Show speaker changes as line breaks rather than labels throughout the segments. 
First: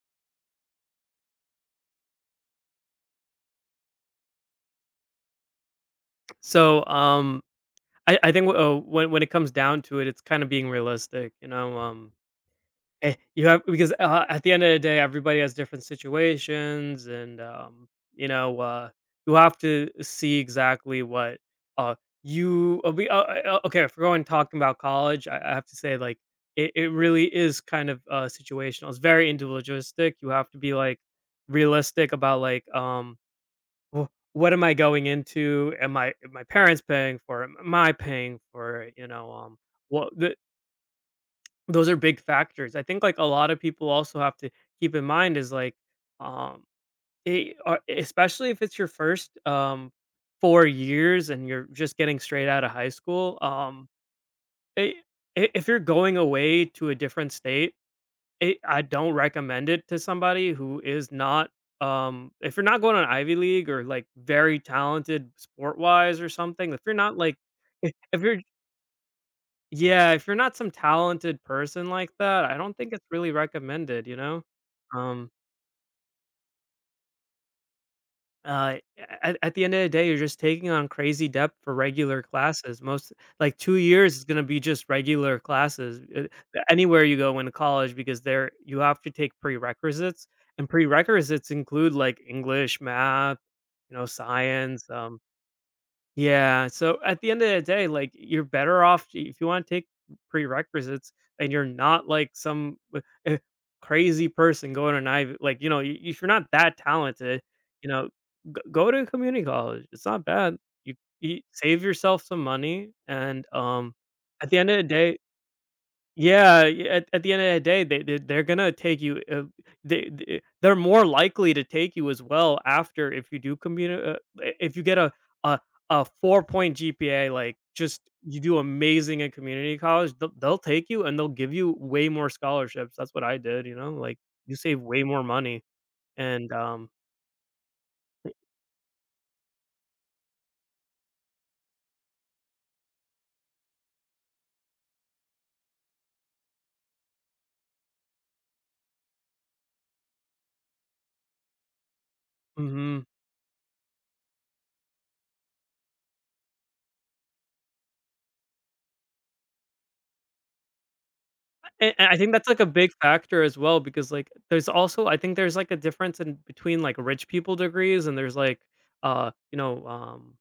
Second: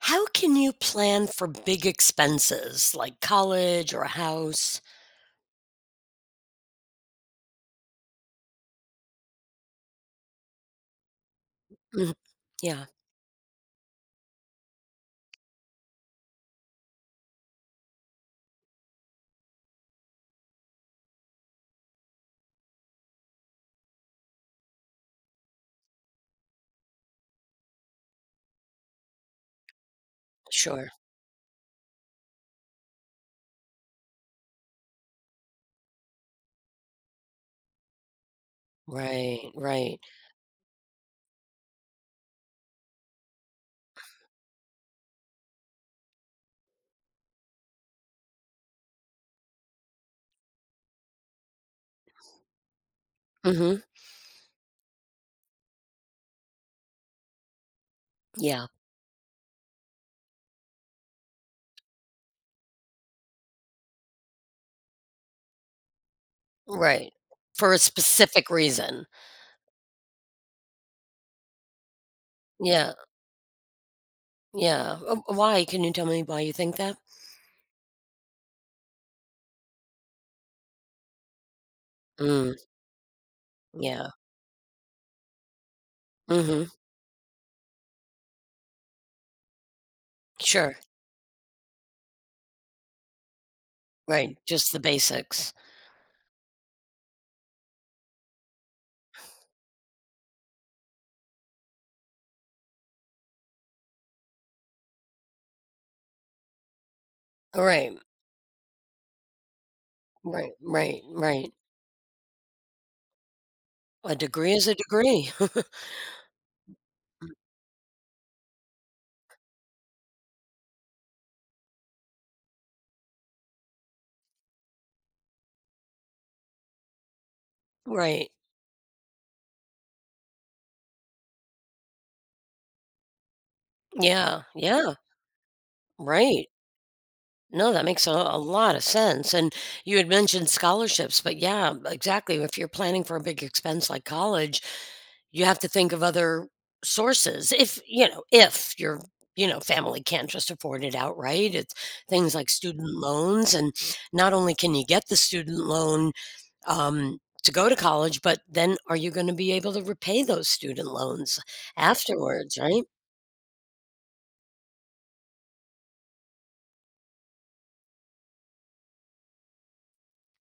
How can you plan for big expenses like college or a house?
So I think when it comes down to it, it's kind of being realistic, you know.
Mhm. Yeah,
You have because at the end of the day, everybody has different situations, and you know, uh, you have to see exactly what uh you we okay. If we're going talking about college, I have to say like it really is kind of situational. It's very individualistic. You have to be
sure.
like realistic about well, what am I going into? Am my parents paying for it? Am I paying for it? You know,
Right,
um,
right.
what the, those are big factors. I think like a lot of people also have to keep in mind is like, um, especially if it's your first 4 years and you're just getting straight out of high school.
Mhm.
I I If you're going away to a different state, it
Yeah,
I don't recommend it to somebody who is not if you're not going on Ivy League or, like, very talented sport-wise or something, if you're
right.
not, like
For a
if you're
specific reason.
yeah, if you're not some talented person like that, I don't think
Yeah,
it's really recommended, you know?
yeah. Oh,
Um
why? Can you tell me why you think that?
Uh, at the end of the day, you're just taking on crazy depth for regular
Mm,
classes. Most like 2
yeah.
years is gonna be just regular classes,
Mhm.
anywhere you go in college because there you have to take prerequisites, and
Sure.
prerequisites include, like, English, math, you know,
Right. Just the
science.
basics.
Yeah. So at the end of the day, like you're better off if you want to take prerequisites and you're not like some eh, crazy person going to Ivy. Like, you know, if you're not that talented, you
Right,
know, go to community college. It's not
right,
bad. You,
right,
you
right.
save yourself some money. And
A
at
degree
the
is
end
a
of the day,
degree.
yeah, at the end of the day, they're gonna take you. They're more likely to take you as well after if you do commute. If you get a a 4.0 GPA, like just
Right.
you do amazing in community college, they'll take you and they'll give you way more scholarships. That's what I did. You know, like
Yeah,
you save
yeah.
way more money
Right.
and
No, that makes a lot of sense. And you had mentioned scholarships, but yeah, exactly. If you're planning for a big expense like college, you have to think of other sources. If, you know, if your, you know, family can't just afford it outright, it's things like student
mhm.
loans. And not only can you get the student loan um, to go to college, but then are you going to be able to repay those student loans
And I think that's
afterwards,
like a
right?
big factor as well because like there's also I think there's like a difference in between like rich people degrees and there's like uh you know um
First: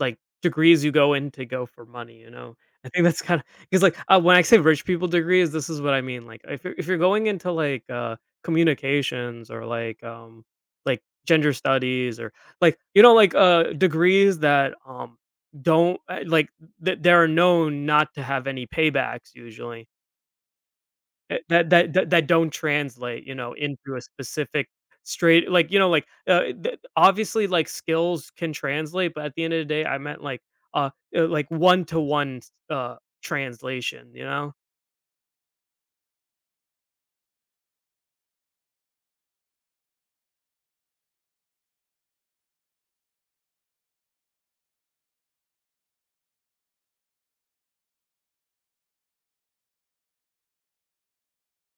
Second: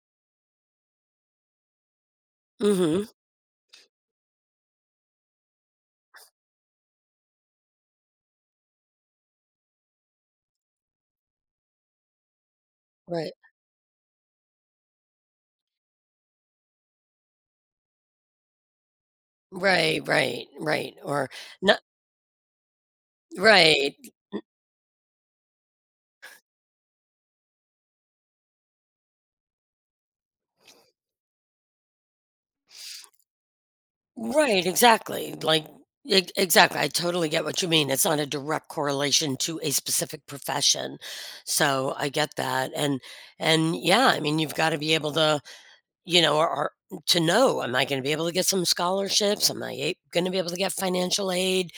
like degrees you go in to go for money, you know? I think
Mm-hmm.
that's kind of because like, when I say rich people degrees this is what I mean, like if you're going into communications or like gender studies or like you know
Right.
like degrees that don't like th- they're known not to have any paybacks usually.
Right, right, right. Or
Eh, that
not
that that that don't translate, you know,
right.
into a specific straight like, you know, like, th obviously, like, skills can translate, but at the end of the day, I meant, like, uh, like, one-to-one, uh, translation, you know?
Right, exactly. Like, e exactly. I totally get what you mean. It's not a direct correlation to a specific profession. So I get that. And yeah, I mean, you've got to be able to, you know, or to know, am I going to be able to get some scholarships? Am I going to be able to get financial aid?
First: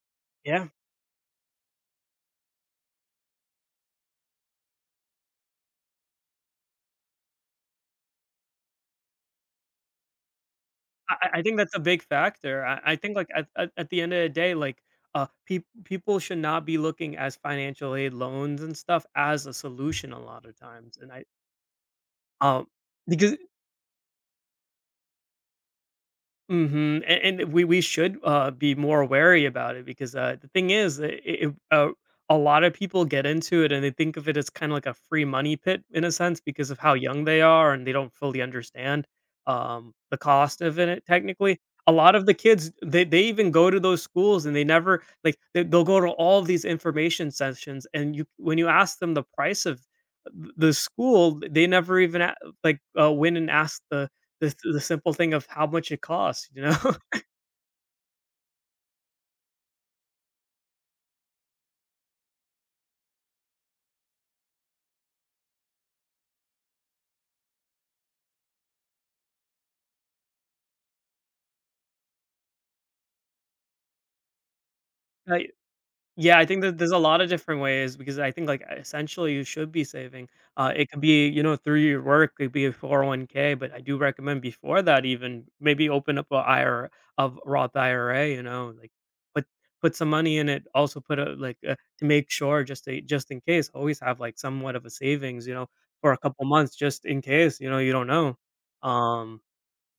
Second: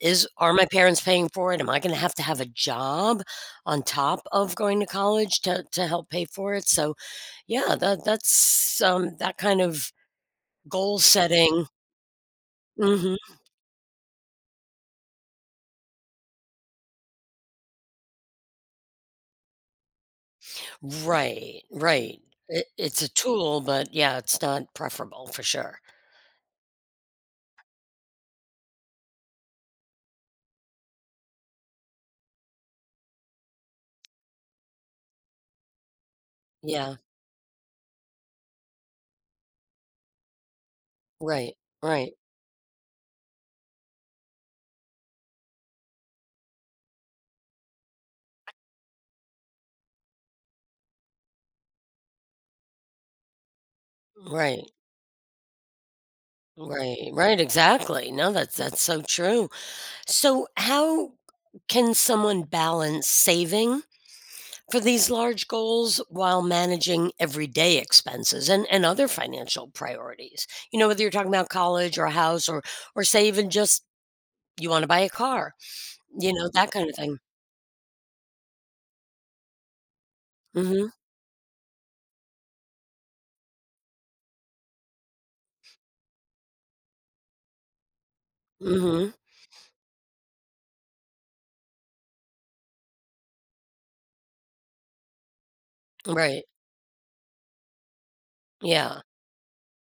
Is, are
Yeah.
my parents paying for it? Am I going to have a job on top of going to college to help pay for it? So yeah, that, that's, that kind of goal
I think
setting.
that's a big factor. I think, like,
Mm-hmm.
at the end of the day, people should not be looking as financial aid loans and stuff as a solution a lot of times, and I
Right, right.
um,
It it's a
because
tool, but yeah, it's not preferable for sure.
Mhm, a and we should, be more wary about it because, the thing is, I it a lot of people get into it and they think of it as kinda like a free money pit in a sense because of how
Yeah,
young they are and they don't fully understand, the cost of it
right,
technically. A
right,
lot of the kids, they even go to those schools and they never like, they'll go to all these information sessions and you when you ask them the price of th the school, they never even went and asked the the
right,
the simple thing of how much it costs, you know?
right, right, exactly. No, that's so true. So how can someone balance saving for these large goals while managing everyday expenses and other financial priorities? You know, whether you're talking about college or a house or say even just you want to buy a
Like
car, you
yeah, I
know,
think
that
that
kind
there's
of
a
thing.
lot of different ways because I think, like, essentially, you should be saving.
Mm-hmm.
It could be, you know, through your work, it could be a 401k, but I do recommend before that even maybe open up a IRA of Roth IRA, you know, like,
Mm-hmm.
put put some money in it. Also put a like, to make sure just to just in case, always have, like, somewhat of a savings, you know, for a
Right.
couple months just in case, you know, you don't know.
Yeah.
Um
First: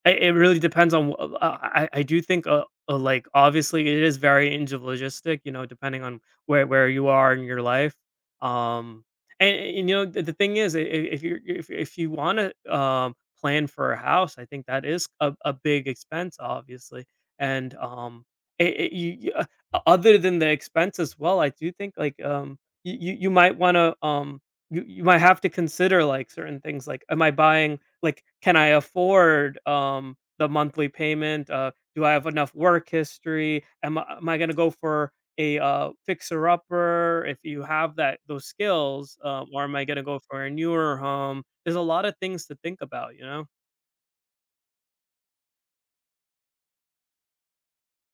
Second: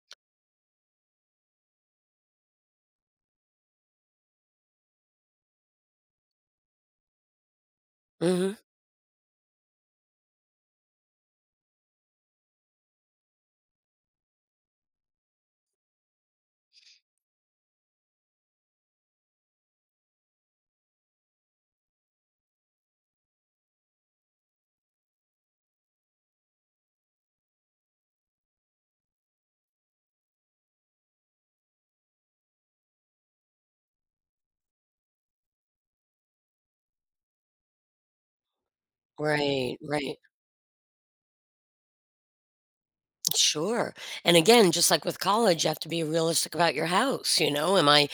it really depends on wh I do think, like, obviously, it is very individualistic, you know, depending on where you are in your life,
Mhm.
um, and, you know, the thing is, I if you're if you wanna, plan for a house, I think that is a big expense, obviously, and, it it you you o other than the expense as well, I do think, like, you might wanna, you might have to consider, like, certain things, like, am I buying like, can I afford, the monthly payment? Do I have enough work history? Am I gonna go for a fixer upper if you have that those skills, or am
Right,
I gonna
right.
go for a newer home? There's a lot of things to think about, you know?
Sure. And again, just like with college, you have to be realistic about your house, you know? Am I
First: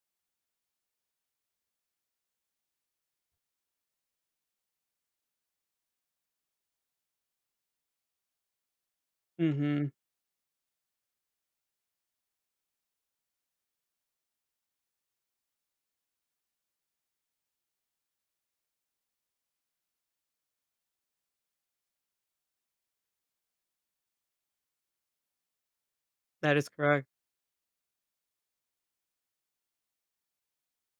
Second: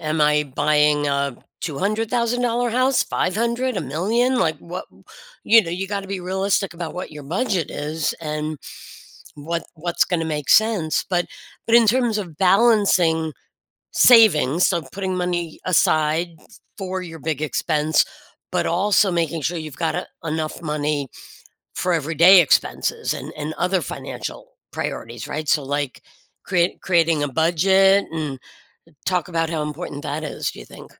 am I buying a $200,000 house, 500, a million? Like what you know, you got to be realistic about what your budget is and what
Mhm.
what's going to make sense. But in terms of balancing savings, so putting money aside for your big expense, but also making sure you've got a, enough money for everyday expenses and other financial priorities, right? So like
That is
create
correct.
creating a budget and talk about how important that is, do you think?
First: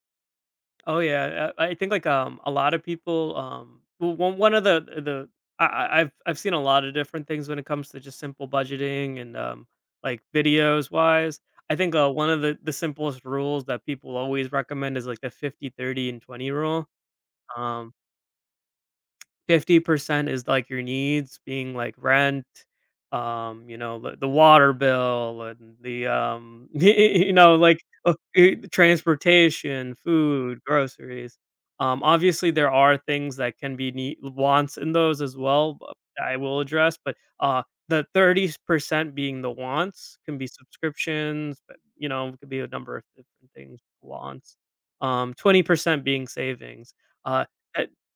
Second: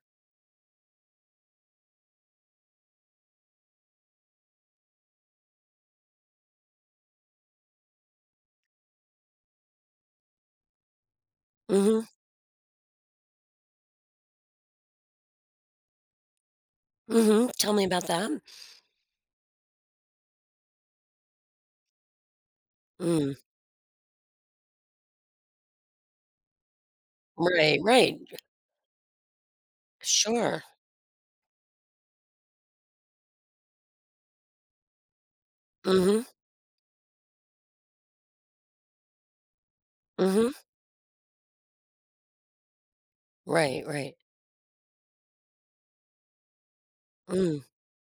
Oh yeah, I think like a lot of people well, one of the I- I've seen a lot of different things when it comes to just simple budgeting and like videos wise. I think
Mhm.
one of the simplest rules that people always recommend is like the 50/30 and 20 rule.
Mhm. Tell me
Um,
about that.
50% is like your needs being like rent,
Mm.
um, you know the water bill and the you know
Right,
like
right.
eh, transportation, food,
Sure.
groceries, obviously there are things that can be need, wants in those as well but
Mhm.
I will address but the 30% being the wants can be
Mhm.
subscriptions but you know it could be a number of different things
Right, right.
wants 20% being savings uh.
Mm.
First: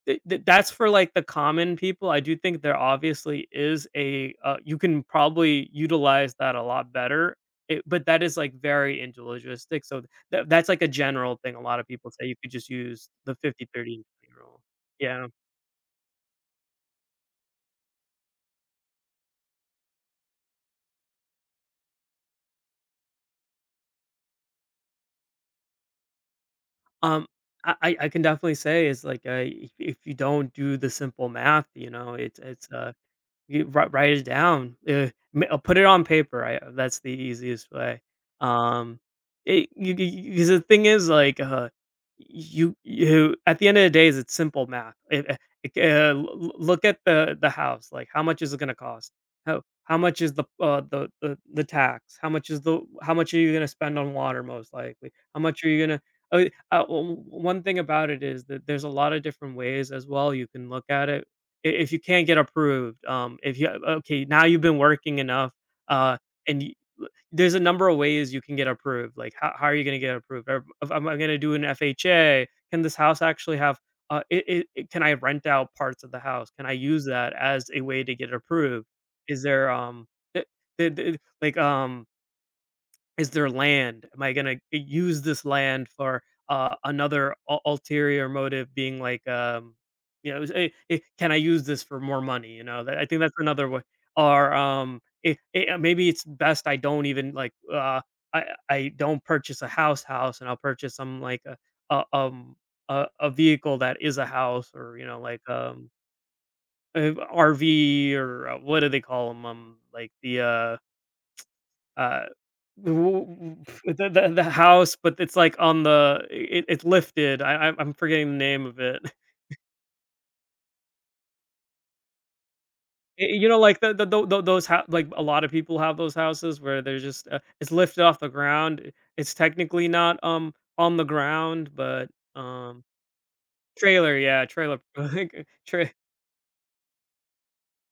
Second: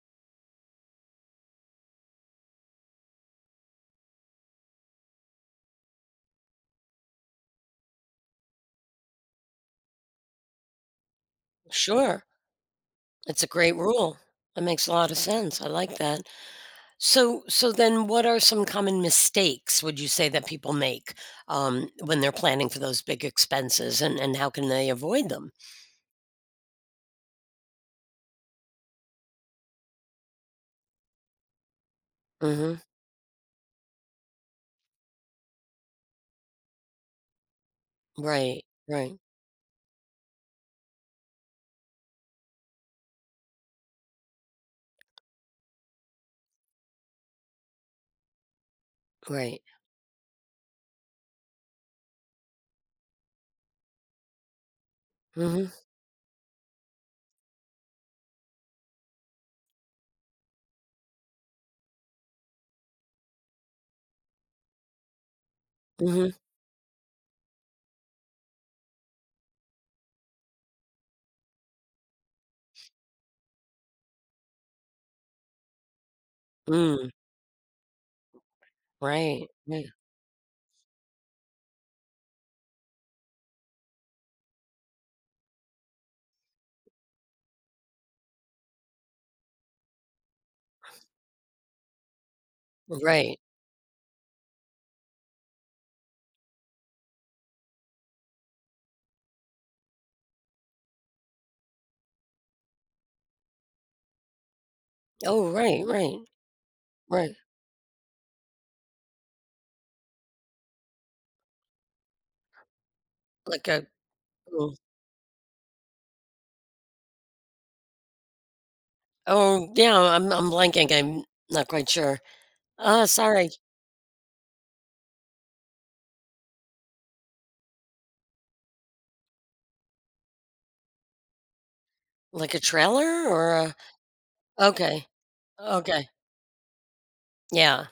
Th th That's for, like, the common people, I do think there obviously is you can probably utilize that a lot better, it but that is, like, very individualistic, so that's, like, a general thing a lot of people
Sure.
say you could just use the
It's a
50
great
30
rule.
rule.
That makes a lot of
Yeah.
sense. I like that. So so then what are some common mistakes would you say that people make when they're planning for those big expenses and how can they avoid them?
Um, I can definitely say is, like, if you don't do the simple math, you know,
Mhm.
you write it down, eh, m put it on paper, I that's the easiest way.
Right,
Um,
right,
it you you 'cause the thing is, like, you you at the end of the day, is it's simple math. It, eh, it l l Look at the house, like, how much is it gonna cost? How
right.
how much is the tax? How much is the how much are you gonna spend on water most likely? How much are
Mhm,
you gonna oh, o one thing about it is that there's a lot of different ways as well you can look at it I if you can't get approved, if you okay, now you've been working enough, uh,
mhm,
and y l there's a number of ways you can get approved, like, how are you gonna get approved? Am I gonna do an FHA, can this house actually have I can I rent out parts of the house? Can I use
mm,
that as a way to get approved? Is
right,
there,
right,
th th th like, um, is there land? Am I gonna use this land for, another ul ulterior motive being like, you know, "Can I use this for more money?" You know, that I think that's
right.
another way or, maybe it's best I don't even, like, I don't purchase a house house, and I'll purchase some, like, a, um, a vehicle that is a house or, you know, like,
Oh, right, right,
a
right.
RV or what do they call 'em? Like the, uh, w
Like
w
a
the the
mm,
house, but it's, like, on the it's lifted. I'm forgetting the name of it.
oh, yeah, I'm blanking, I'm not quite sure.
Y You
Sorry,
know, like, the those hou like, a lot of people have those houses where they're just, it's lifted off the ground. It's technically not, on the ground, but,
like a
um
trailer or a
trailer, yeah, trailer.
okay,
like, Tra
okay. Yeah,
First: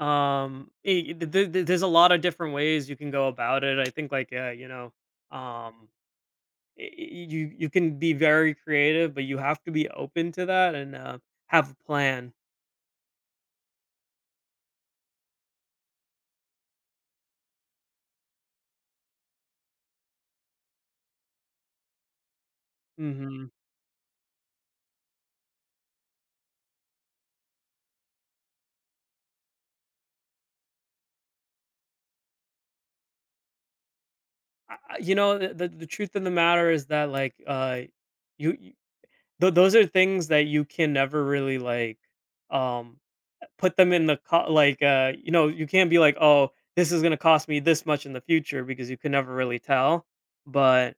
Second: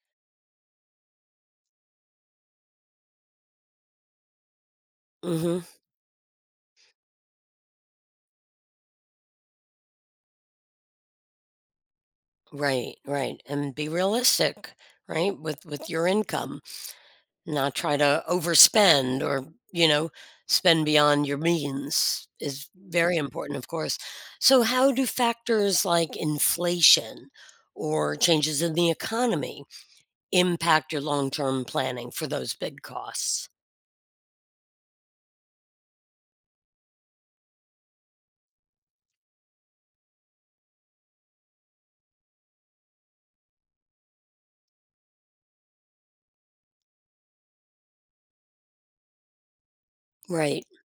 e the there's a lot of different ways you can go about it. I think, like, yeah,
mhm.
um you can be very creative, but you have to be open to that and have a plan.
Right, right, and be realistic, right, with your income. Not try to overspend or, you know, spend beyond your means is very
hmm
important, of course. So how do factors like inflation or changes in the economy impact your long term planning for those big costs?
the, the truth of the matter is that like you, you those are things that you can never really like um put them in the like you know you can't be like, oh, this is gonna cost me this much in the future because you can never really tell,
Right,
but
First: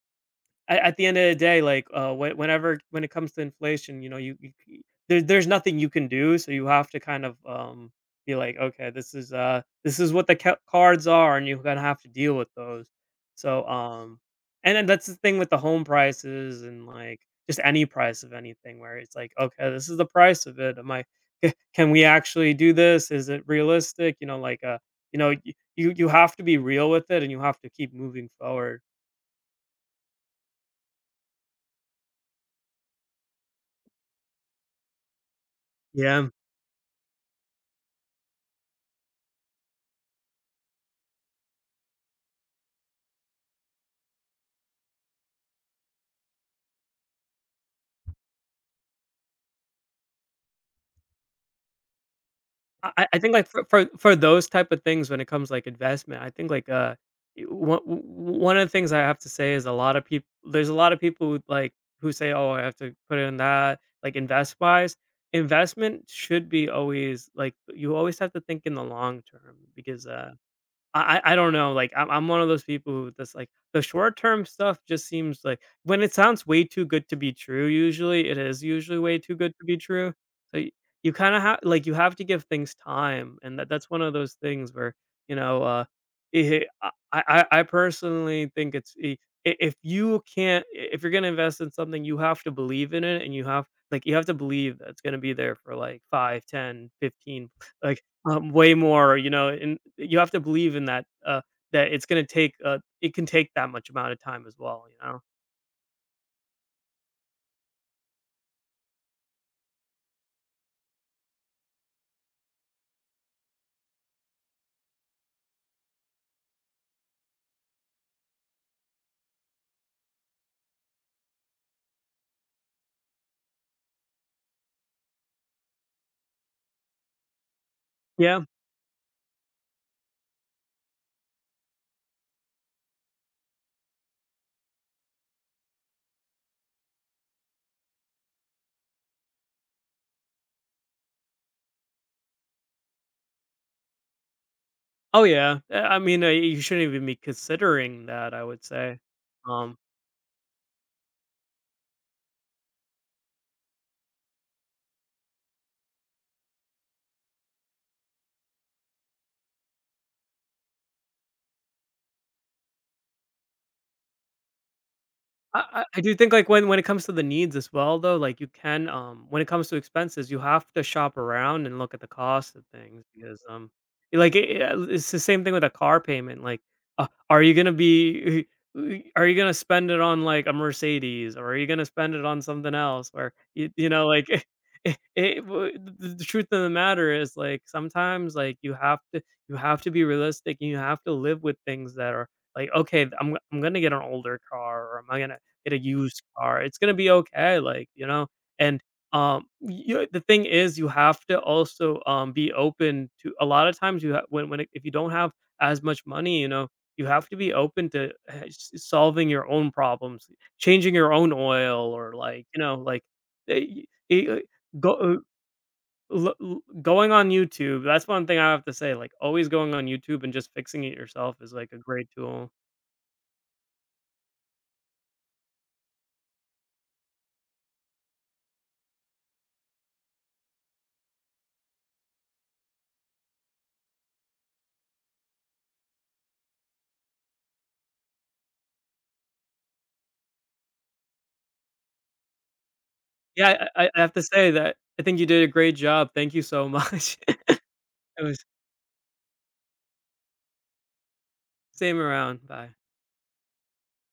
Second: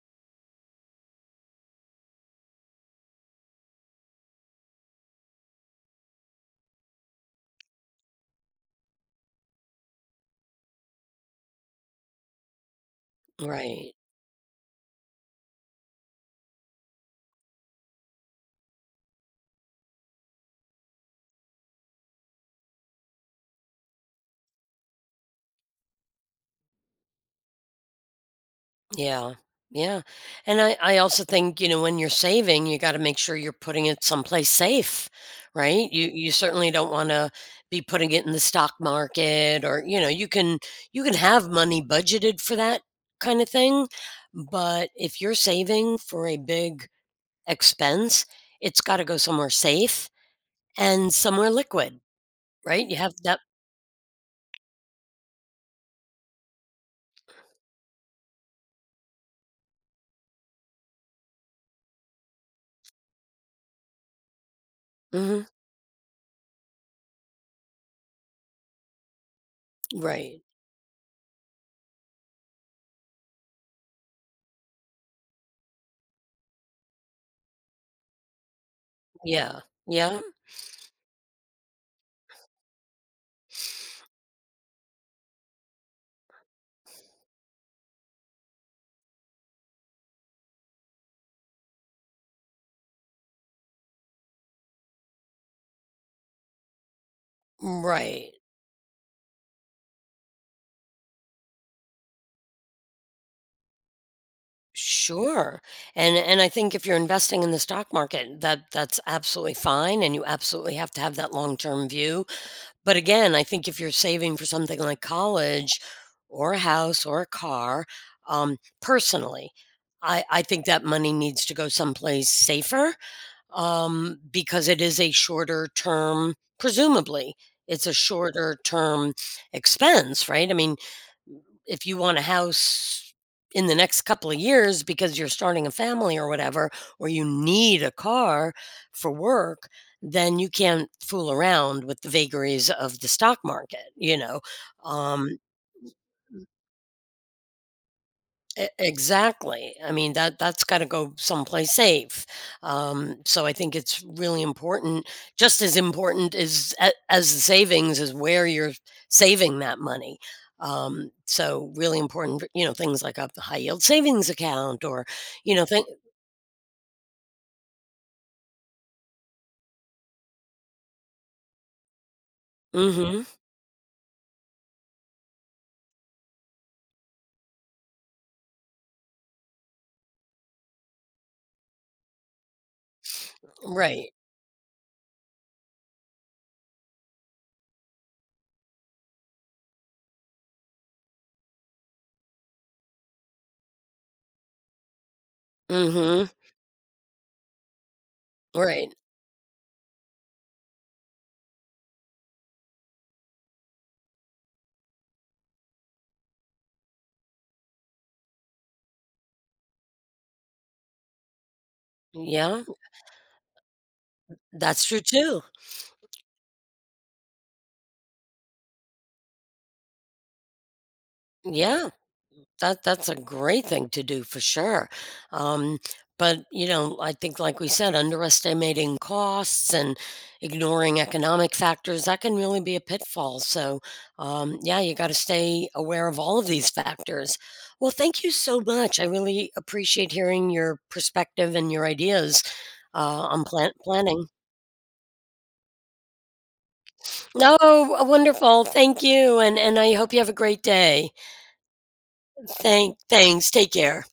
at the end of the day, like when it comes to inflation, you know, there's nothing you can do, so you have to kind of be like, okay, this is what the cards are, and you're gonna have to deal with those. So,
right.
um, and then that's the thing with the home prices and like just any price of anything, where it's like, okay, this is the price of it. Am I? Can we actually do this? Is it realistic? You know, like you have to be real with it, and you have to keep moving forward.
Yeah. Yeah. And I also think, you know, when you're saving, you got to make sure you're putting it someplace safe, right? You
Yeah.
you certainly don't want to be putting it in the stock market or, you know, you can have money budgeted for that kind of thing, but if you're saving for a big expense, it's got to go somewhere safe and somewhere liquid, right? You
I
have
I think,
that.
like, for for those type of things when it comes, like, investment, I think, like, y one of the things I have to say is a lot of people there's a lot of people who, like, who say, "Oh, I have to put in that," like, invest-wise.
Hmm,
Investment should be always like, you always have to think in the long term because,
right.
I don't know, like, I'm one of those people who that's like, the short term stuff just seems like when it sounds way too good to be true, usually it is usually way too good
Yeah.
to be true.
Yeah.
So y you kinda have like, you have to give things time, and that's one of those things where, you know, eh, I personally think it's I if you can't I if you're gonna invest in something, you have to believe in it, and you have like, you have to believe that it's gonna be there for, like, 5, 10, 15, like
Right.
way more, you know, and you have to believe in that, that it's gonna take, it can take that much amount of time as well, you know?
Sure. And I think if you're investing in the stock market, that that's absolutely fine and you absolutely have to have that long-term view. But again, I think if you're saving for something like college or a house or a car, personally, I think that money needs to go someplace safer because it is a shorter term, presumably, it's a
Yeah.
shorter term expense, right? I mean, if you want a house in the next couple of years because you're starting a family or whatever, or you need a car for work, then you can't fool around with the vagaries of the stock market, you know?
Oh,
Um,
yeah. I mean, you shouldn't even be considering that, I would
E
say.
Exactly.
Um
I mean, that that's gotta go someplace safe. So I think it's really important just as important as a as the savings is where you're saving that money. So really important you know, things like a high yield savings account or, you
I
know,
I
think
I do think, like, when it comes to the needs as well, though, like, you can, when it comes to expenses, you have to shop around and look at the cost of things
mhm.
because, like, it's the same thing with a car payment, like, are you gonna be are you gonna spend it on, like, a Mercedes, or are you gonna spend it on something else? Or, you know,
Right.
like, it w the truth of the matter is, like, sometimes, like, you have to be realistic, and you have to live with things that are like, "Okay, I'm gonna get an older car, or am I gonna" Get a used
Mhm.
car. It's gonna be okay, like, you know? And,
Right.
you know, the thing is you have to also, be open to a lot of times you ha when it, if you don't have as much money, you know, you have to be open to eh, s solving your own problems, changing your own oil or, like, you
Yeah.
know, like, eh, y eh,
That's
go
true too.
l l going on YouTube, that's one thing I have to say, like, always going on YouTube and just fixing it yourself is, like, a
Yeah.
great tool.
That that's a great thing to do for sure. Um, but you know, I think like we said, underestimating costs and ignoring economic factors, that can really be a pitfall. So yeah, you got to stay aware of all of these factors. Well, thank you so much. I really appreciate hearing your perspective and your ideas uh, on
Yeah, I have to
planning.
say that I think you did a great job. Thank you so much.
Oh,
It was
wonderful. Thank you. And I hope you have a great day.
same around. Bye.
Thanks. Take care.